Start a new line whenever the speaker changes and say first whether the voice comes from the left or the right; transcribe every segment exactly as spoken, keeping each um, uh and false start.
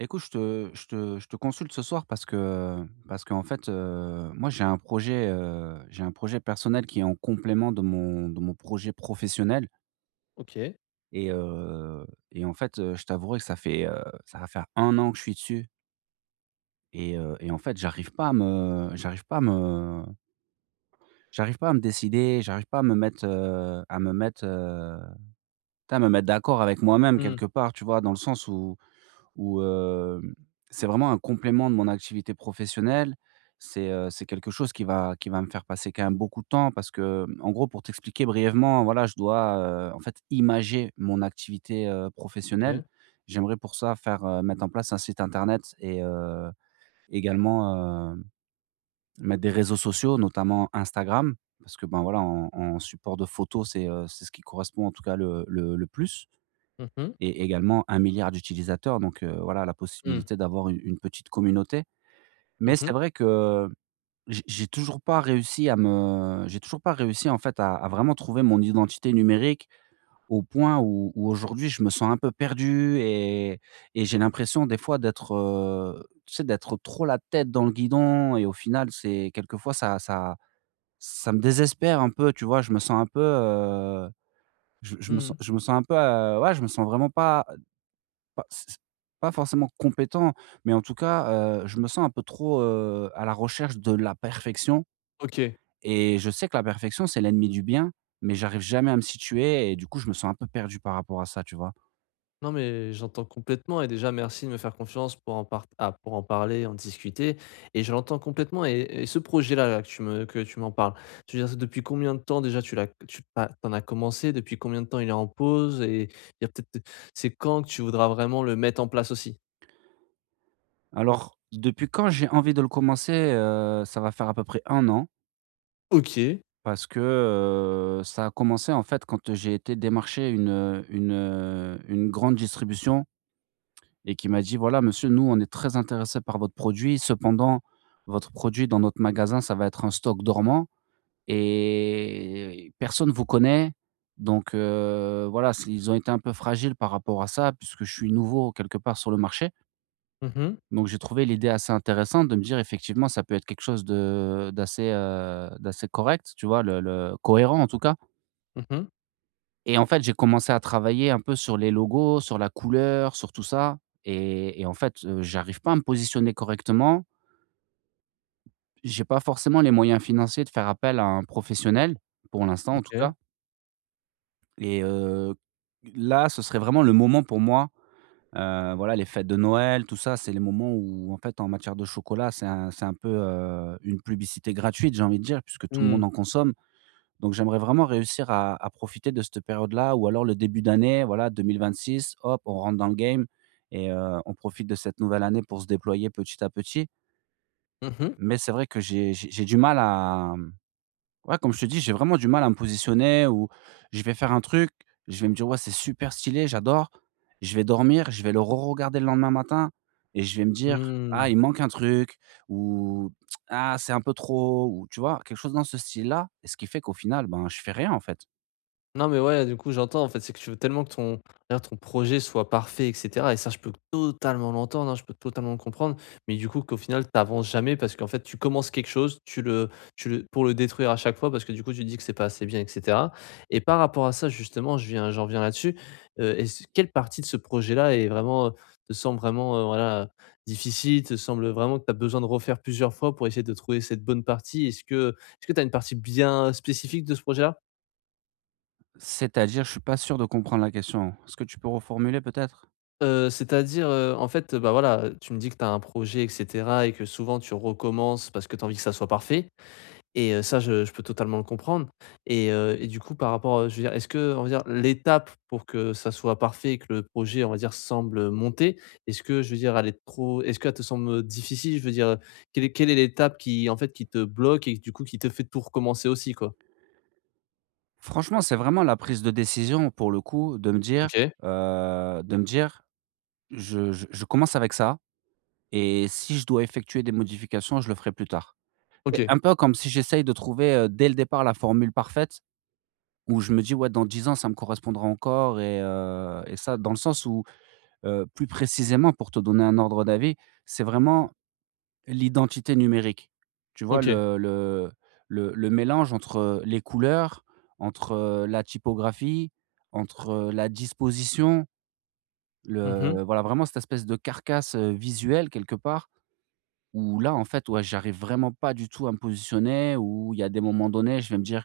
right: Écoute, je te je te je te consulte ce soir parce que parce qu'en fait, heu, moi j'ai un projet, heu, j'ai un projet personnel qui est en complément de mon de mon projet professionnel.
left: OK.
right: Et heu et en fait, heu, je t'avouerai que ça fait, heu, ça va faire un an que je suis dessus. Et heu et en fait, j'arrive pas à me j'arrive pas à me j'arrive pas à me décider, j'arrive pas à me mettre, heu, à me mettre, heu, tu sais, à me mettre d'accord avec moi-même
left: Mmh.
right: quelque part, tu vois? Dans le sens où où, heu, c'est vraiment un complément de mon activité professionnelle. C'est, heu, c'est quelque chose qui va qui va me faire passer quand même beaucoup de temps parce que, en gros, pour t'expliquer brièvement, voilà, je dois, heu, en fait, imager mon activité, heu, professionnelle.
left: OK.
right: J'aimerais pour ça faire, heu, mettre en place un site internet et heu, également, heu, mettre des réseaux sociaux, notamment Instagram parce que, ben, voilà, en en support de photos, c'est, heu, c'est ce qui correspond en tout cas le le le plus,
left: Mmh mh.
right: et également un milliard d'utilisateurs, donc heu, voilà, la
left: Mmh.
right: possibilité d'avoir une une petite communauté. Mais
left: Mmh
right: c'est
left: mh.
right: vrai que j'ai j'ai toujours pas réussi à me j'ai toujours pas réussi, en fait, à à vraiment trouver mon identité numérique, au point où où aujourd'hui je me sens un peu perdu et et j'ai l'impression des fois d'être, heu, tu sais, d'être trop la tête dans le guidon et au final, c'est quelquefois ça ça ça me désespère un peu, tu vois? Je me sens un peu, heu, je je me sens
left: Mmh.
right: je me sens un peu, heu, ouais, je me sens vraiment pas pas c pas forcément compétent, mais en tout cas, heu, je me sens un peu trop, heu, à la recherche de la perfection.
left: OK.
right: Et je sais que la perfection, c'est l'ennemi du bien, mais j'arrive jamais à me situer et du coup, je me sens un peu perdu par rapport à ça, tu vois?
left: Non, mais j'entends complètement et déjà merci de me faire confiance pour en part ah, pour en parler, en discuter. Et je l'entends complètement et et ce projet-là, là, que tu me que tu m'en parles, je veux dire, depuis combien de temps déjà tu l'as tu as tu en as commencé? Depuis combien de temps il est en pause? Et il y a peut-être, c'est quand que tu voudras vraiment le mettre en place aussi?
right: Alors, depuis quand j'ai envie de le commencer, heu, ça va faire à peu près un an
left: OK.
right: parce que, heu, ça a commencé, en fait, quand j'ai été démarcher une, une, une grande distribution et qui m'a dit: «Voilà monsieur, nous on est très intéressés par votre produit. Cependant, votre produit dans notre magasin, ça va être un stock dormant et personne ne vous connaît, donc heu, voilà». C'est ils ont été un peu fragiles par rapport à ça puisque je suis nouveau quelque part sur le marché.
left: Mmh mh.
right: Donc j'ai trouvé l'idée assez intéressante de me dire: «Effectivement, ça peut être quelque chose de d'assez, heu, d'assez correct», tu vois? Le le cohérent en tout cas.
left: Mmh mh.
right: Et en fait, j'ai commencé à travailler un peu sur les logos, sur la couleur, sur tout ça et et en fait, heu, j'arrive pas à me positionner correctement. J'ai pas forcément les moyens financiers de faire appel à un professionnel, pour l'instant en tout
left: OK.
right: cas. et heu, Là, ce serait vraiment le moment pour moi, heu, voilà, les fêtes de Noël, tout ça, c'est les moments où en fait, en matière de chocolat, c'est un c'est un peu, heu, une publicité gratuite, j'ai envie de dire, puisque tout le monde
left: Mmh.
right: en consomme. Donc j'aimerais vraiment réussir à à profiter de cette période-là ou alors le début d'année, voilà, deux mille vingt-six, hop, on rentre dans le game et heu, on profite de cette nouvelle année pour se déployer petit à petit.
left: Mmh mh.
right: Mais c'est vrai que j'ai j'ai j'ai du mal à, mmh, ouais, comme je te dis, j'ai vraiment du mal à me positionner. Ou je vais faire un truc, je vais me dire: «Ouais, c'est super stylé, j'adore». Je vais dormir, je vais le re-regarder le lendemain matin et je vais me dire:
left: Mmh.
right: «Ah, il manque un truc» ou «Ah, c'est un peu trop» ou tu vois? Quelque chose dans ce style-là, et ce qui fait qu'au final, ben, je fais rien, en fait.
left: Non, mais ouais, du coup, j'entends, en fait, c'est que tu veux tellement que ton d'ailleurs ton projet soit parfait et cetera, et ça, je peux totalement l'entendre, hein, je peux totalement le comprendre, mais du coup, qu'au final, tu avances jamais parce qu'en fait, tu commences quelque chose, tu le tu le pour le détruire à chaque fois parce que du coup, tu dis que c'est pas assez bien et cetera. Et par rapport à ça, justement, je viens j'en viens là-dessus, heu, est-ce quelle partie de ce projet-là est vraiment, heu, te semble vraiment, heu, voilà, difficile, te semble vraiment que tu as besoin de refaire plusieurs fois pour essayer de trouver cette bonne partie? Est-ce que est-ce que tu as une partie bien spécifique de ce projet-là?
right: C'est-à-dire? Je suis pas sûr de comprendre la question. Est-ce que tu peux reformuler peut-être?
left: Heu, c'est-à-dire, heu, en fait, bah, voilà, tu me dis que tu as un projet et cetera et que souvent tu recommences parce que tu as envie que ça soit parfait. Et heu, ça, je je peux totalement le comprendre. Et heu et du coup par rapport, heu, je veux dire, est-ce que, on va dire, l'étape pour que ça soit parfait et que le projet, on va dire, semble, heu, monter, est-ce que je veux dire elle est trop est-ce qu'elle te semble difficile? Je veux dire, quelle est quelle est l'étape qui, en fait, qui te bloque et du coup qui te fait tout recommencer aussi, quoi?
right: Franchement, c'est vraiment la prise de décision pour le coup de me dire,
left: OK.
right: heu, de me dire: «Je je je commence avec ça et si je dois effectuer des modifications, je le ferai plus tard». C'est
left: OK.
right: un peu comme si j'essaye de trouver, heu, dès le départ la formule parfaite, où je me dis: «Ouais, dans dix ans, ça me correspondra encore». Et heu et ça Dans le sens où, heu, plus précisément pour te donner un ordre d'avis, c'est vraiment l'identité numérique. Tu vois
left: OK.
right: le le le le mélange entre les couleurs, entre la typographie, entre la disposition,
left: Mmh.
right: le voilà vraiment cette espèce de carcasse, heu, visuelle quelque part, où là, en fait, ouais, j'arrive vraiment pas du tout à me positionner, où il y a des moments donnés, je vais me dire: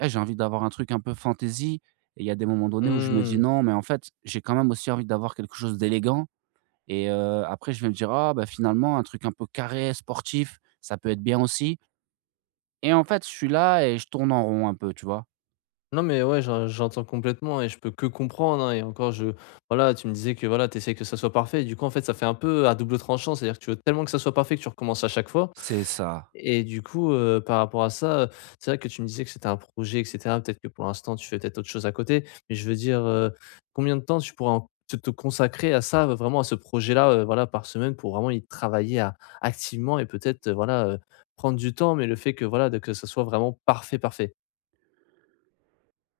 right: «Eh, j'ai envie d'avoir un truc un peu fantaisie», et il y a des moments donnés où je me dis:
left: Mmh.
right: «Non, mais en fait, j'ai quand même aussi envie d'avoir quelque chose d'élégant». Et heu, après je vais me dire: «Ah bah finalement un truc un peu carré, sportif, ça peut être bien aussi», et en fait je suis là et je tourne en rond un peu, tu vois?
left: Non mais ouais, j'en j'entends complètement et je peux que comprendre, hein. Et encore, je voilà, tu me disais que voilà, t'essayes que ça soit parfait, du coup, en fait, ça fait un peu à double tranchant. C'est-à-dire que tu veux tellement que ça soit parfait que tu recommences à chaque fois.
right: C'est ça.
left: Et du coup, heu, par rapport à ça, heu, c'est vrai que tu me disais que c'était un projet et cetera. Peut-être que pour l'instant, tu fais peut-être autre chose à côté, mais je veux dire, heu, combien de temps tu pourrais en te te consacrer à ça, heu, vraiment à ce projet-là, heu, voilà, par semaine pour vraiment y travailler à activement et peut-être, heu, voilà, heu, prendre du temps, mais le fait que voilà, de que ça soit vraiment parfait, parfait.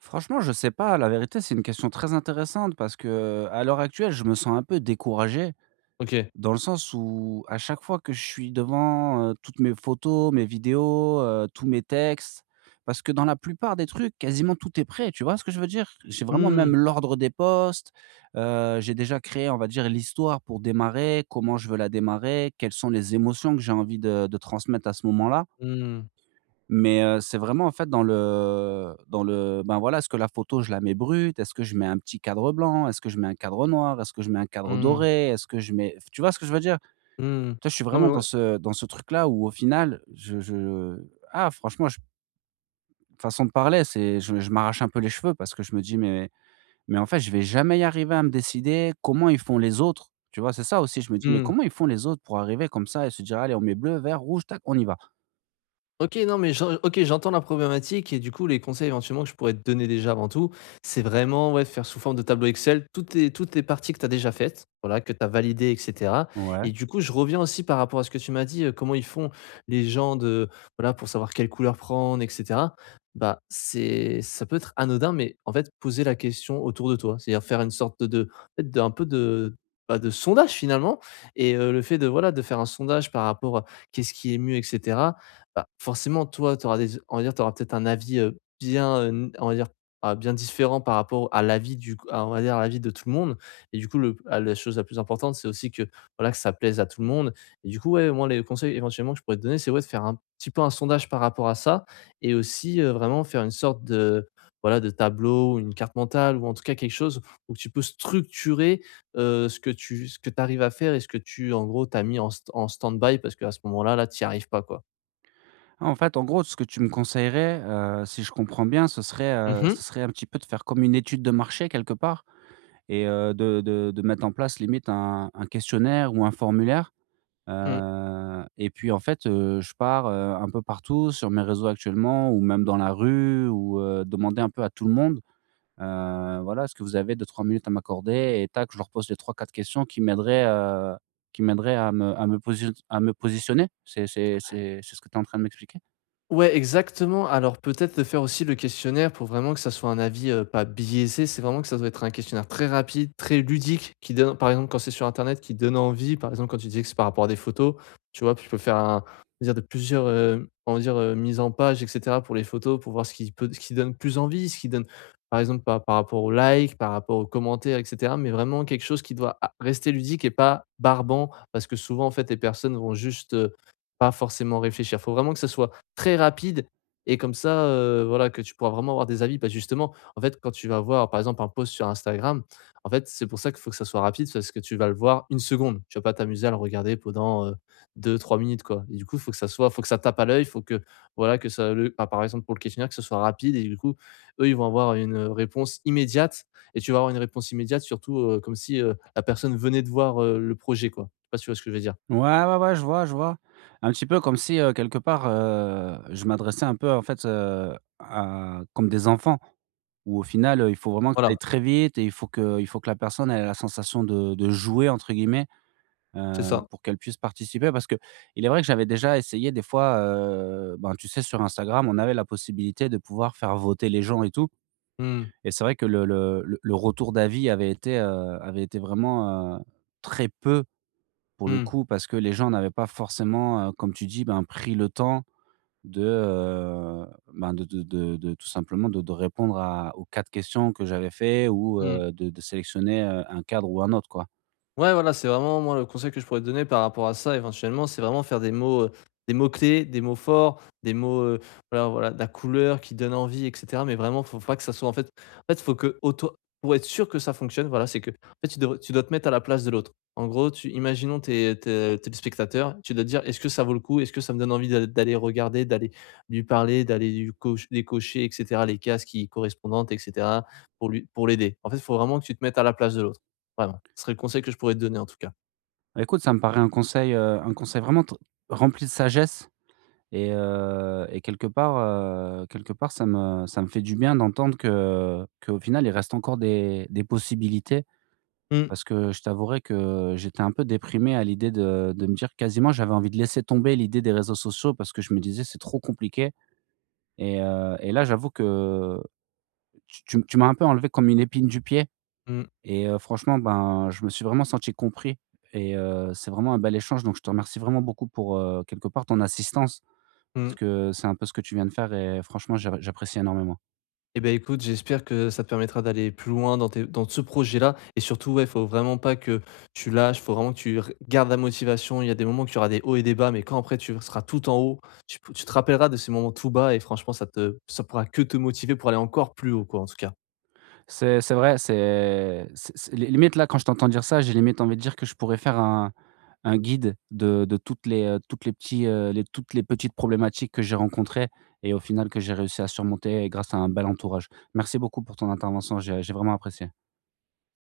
right: Franchement je sais pas, la vérité c'est une question très intéressante parce que à l'heure actuelle je me sens un peu découragé.
left: OK.
right: Dans le sens où, à chaque fois que je suis devant, heu, toutes mes photos, mes vidéos, heu, tous mes textes, parce que dans la plupart des trucs, quasiment tout est prêt, tu vois ce que je veux dire? J'ai vraiment
left: Mmh.
right: même l'ordre des posts, heu, j'ai déjà créé, on va dire, l'histoire pour démarrer, comment je veux la démarrer, quelles sont les émotions que j'ai envie de de transmettre à ce moment-là.
left: Mmh.
right: Mais, heu, c'est vraiment, en fait, dans le dans le ben, voilà, est-ce que la photo, je la mets brute? Est-ce que je mets un petit cadre blanc? Est-ce que je mets un cadre noir? Est-ce que je mets un cadre
left: Mmh.
right: doré? Est-ce que je mets tu vois ce que je veux dire?
left: Mmh.
right: Toi, je suis
left: Non mais
right: vraiment dans
left: ouais.
right: ce dans ce truc-là où au final, je je ah franchement, je façon de parler, c'est je je m'arrache un peu les cheveux parce que je me dis: «Mais mais en fait, je vais jamais y arriver à me décider. Comment ils font les autres?» Tu vois? C'est ça aussi, je me dis: «Mais
left: Mmh.
right: comment ils font les autres pour arriver comme ça et se dire: "Allez, on met bleu, vert, rouge, tac, on y va"?»
left: OK, non, mais j'en OK, j'entends la problématique et du coup, les conseils éventuellement que je pourrais te donner déjà avant tout, c'est vraiment, ouais, faire sous forme de tableau Excel toutes tes toutes les parties que tu as déjà faites, voilà, que tu as validées et cetera.
right: Ouais.
left: Et du coup, je reviens aussi par rapport à ce que tu m'as dit, heu, comment ils font les gens de voilà, pour savoir quelle couleur prendre et cetera. Bah, c'est, ça peut être anodin, mais en fait, poser la question autour de toi. C'est-à-dire faire une sorte de, en fait, d'un peu de, bah, de sondage finalement. Et heu, le fait de, voilà, de faire un sondage par rapport à qu'est-ce qui est mieux, etc. Bah, forcément, toi, tu auras des, on va dire, t'auras peut-être un avis, heu, bien, heu, n on va dire, ah, bien différent par rapport à l'avis du à on va dire, à l'avis de tout le monde. Et du coup, le ah, la chose la plus importante, c'est aussi que, voilà, que ça plaise à tout le monde. Et du coup, ouais, moi, les conseils éventuellement que je pourrais te donner, c'est, ouais, de faire un petit peu un sondage par rapport à ça. Et aussi, heu, vraiment faire une sorte de, voilà, de tableau ou une carte mentale ou en tout cas quelque chose où tu peux structurer, heu, ce que tu ce que tu arrives à faire et ce que tu, en gros, t'as mis en st en stand-by parce qu'à ce moment-là, là, tu n'y arrives pas, quoi.
right: En fait, en gros, ce que tu me conseillerais, heu, si je comprends bien, ce serait, heu,
left: Mmh.
right: ce serait un petit peu de faire comme une étude de marché quelque part, et heu, de de de mettre en place limite un un questionnaire ou un formulaire.
left: Mmh.
right: Heu et puis en fait, heu, je pars, heu, un peu partout sur mes réseaux actuellement ou même dans la rue, ou, heu, demander un peu à tout le monde, heu, voilà: «Est-ce que vous avez deux trois minutes à m'accorder?» et tac, je leur pose les trois quatre questions qui m'aideraient, heu, qui m'aideraient à me à me posi à me positionner. C'est c'est c'est c'est ce que tu es en train de m'expliquer?
left: Ouais, exactement. Alors peut-être de faire aussi le questionnaire pour vraiment que ça soit un avis, heu, pas biaisé. C'est vraiment que ça doit être un questionnaire très rapide, très ludique, qui donne, par exemple, quand c'est sur internet, qui donne envie. Par exemple, quand tu dis que c'est par rapport à des photos, tu vois? Tu peux faire un, on va dire, de plusieurs, heu, on va dire, heu, mises en page et cetera pour les photos, pour voir ce qui peut ce qui donne plus envie, ce qui donne, par exemple, par par rapport aux likes, par rapport aux commentaires et cetera. Mais vraiment quelque chose qui doit a rester ludique et pas barbant, parce que souvent, en fait, les personnes vont juste, heu, pas forcément réfléchir. Faut vraiment que ça soit très rapide, et comme ça, heu, voilà, que tu pourras vraiment avoir des avis. Parce que justement, en fait, quand tu vas voir, par exemple, un post sur Instagram, en fait, c'est pour ça qu'il faut que ça soit rapide, parce que tu vas le voir une seconde. Tu vas pas t'amuser à le regarder pendant, heu, deux trois minutes, quoi. Et du coup, il faut que ça soit faut que ça tape à l'œil, faut que, voilà, que ça le bah, par exemple, pour le questionnaire, que ce soit rapide. Et du coup, eux, ils vont avoir une réponse immédiate et tu vas avoir une réponse immédiate, surtout, heu, comme si, heu, la personne venait de voir, heu, le projet, quoi. Je sais pas si tu vois ce que je veux dire?
right: Ouais, ouais, ouais, je vois, je vois. Un petit peu comme si, heu, quelque part, heu, je m'adressais un peu en fait, heu, à comme des enfants. Où au final, heu, il faut vraiment que ça aille
left: Voilà,
right: très vite et il faut que il faut que la personne elle ait la sensation de de «jouer» entre guillemets,
left: c'est
right: heu,
left: ça.
right: pour qu'elle puisse participer. Parce que il est vrai que j'avais déjà essayé des fois, heu, ben, tu sais sur Instagram, on avait la possibilité de pouvoir faire voter les gens et tout.
left: Mmh.
right: Et c'est vrai que le le le le retour d'avis avait été, heu, avait été vraiment, heu, très peu. Pour le
left: Mmh.
right: coup, parce que les gens n'avaient pas forcément, heu, comme tu dis, ben, pris le temps de, heu, ben, de de de de tout simplement de de répondre à aux quatre questions que j'avais fait, ou,
left: Mmh.
right: heu, de de sélectionner, heu, un cadre ou un autre, quoi.
left: Ouais, voilà, c'est vraiment, moi, le conseil que je pourrais te donner par rapport à ça éventuellement, c'est vraiment faire des mots, heu, des mots clés, des mots forts, des mots, heu, voilà voilà, de la couleur qui donne envie et cetera. Mais vraiment, faut pas que ça soit en fait, en fait, faut que auto pour être sûr que ça fonctionne, voilà, c'est que, en fait, tu devrais tu dois te mettre à la place de l'autre. En gros, tu imaginons t'es es tu es, tu dois te dire: «Est-ce que ça vaut le coup? Est-ce que ça me donne envie d'aller d'aller regarder, d'aller lui parler, d'aller lui coche les cocher et cetera, les cases qui correspondantes et cetera pour lui pour l'aider?». En fait, faut vraiment que tu te mettes à la place de l'autre. Vraiment, ce serait le conseil que je pourrais te donner en tout cas.
right: Bah, écoute, ça me paraît un conseil, heu, un conseil vraiment tr rempli de sagesse, et heu et quelque part, heu, quelque part ça me ça me fait du bien d'entendre que qu'au final il reste encore des des possibilités.
left: Mmh,
right: Parce que je t'avouerai que j'étais un peu déprimé à l'idée de de me dire, quasiment j'avais envie de laisser tomber l'idée des réseaux sociaux parce que je me disais: «C'est trop compliqué». Et heu et là, j'avoue que tu tu m tu m'as un peu enlevé comme une épine du pied,
left: mmh,
right: et heu, franchement, ben, je me suis vraiment senti compris. Et heu, c'est vraiment un bel échange, donc je te remercie vraiment beaucoup pour, heu, quelque part, ton assistance, parce
left: mmh.
right: que c'est un peu ce que tu viens de faire et franchement, j'a j'apprécie énormément.
left: Et ben écoute, j'espère que ça te permettra d'aller plus loin dans tes dans ce projet-là, et surtout, ouais, faut vraiment pas que tu lâches, faut vraiment que tu r gardes la motivation. Il y a des moments qu'il tu auras des hauts et des bas, mais quand après tu seras tout en haut, tu tu te rappelleras de ces moments tout bas et franchement ça te ça pourra que te motiver pour aller encore plus haut, quoi, en tout cas.
right: C'est c'est vrai, c'est c'est c'est li limite là, quand je t'entends dire ça, j'ai limite envie de dire que je pourrais faire un un guide de de toutes les, heu, toutes les petits, heu, les toutes les petites problématiques que j'ai rencontrées et au final que j'ai réussi à surmonter grâce à un bel entourage. Merci beaucoup pour ton intervention, j'ai j'ai vraiment apprécié.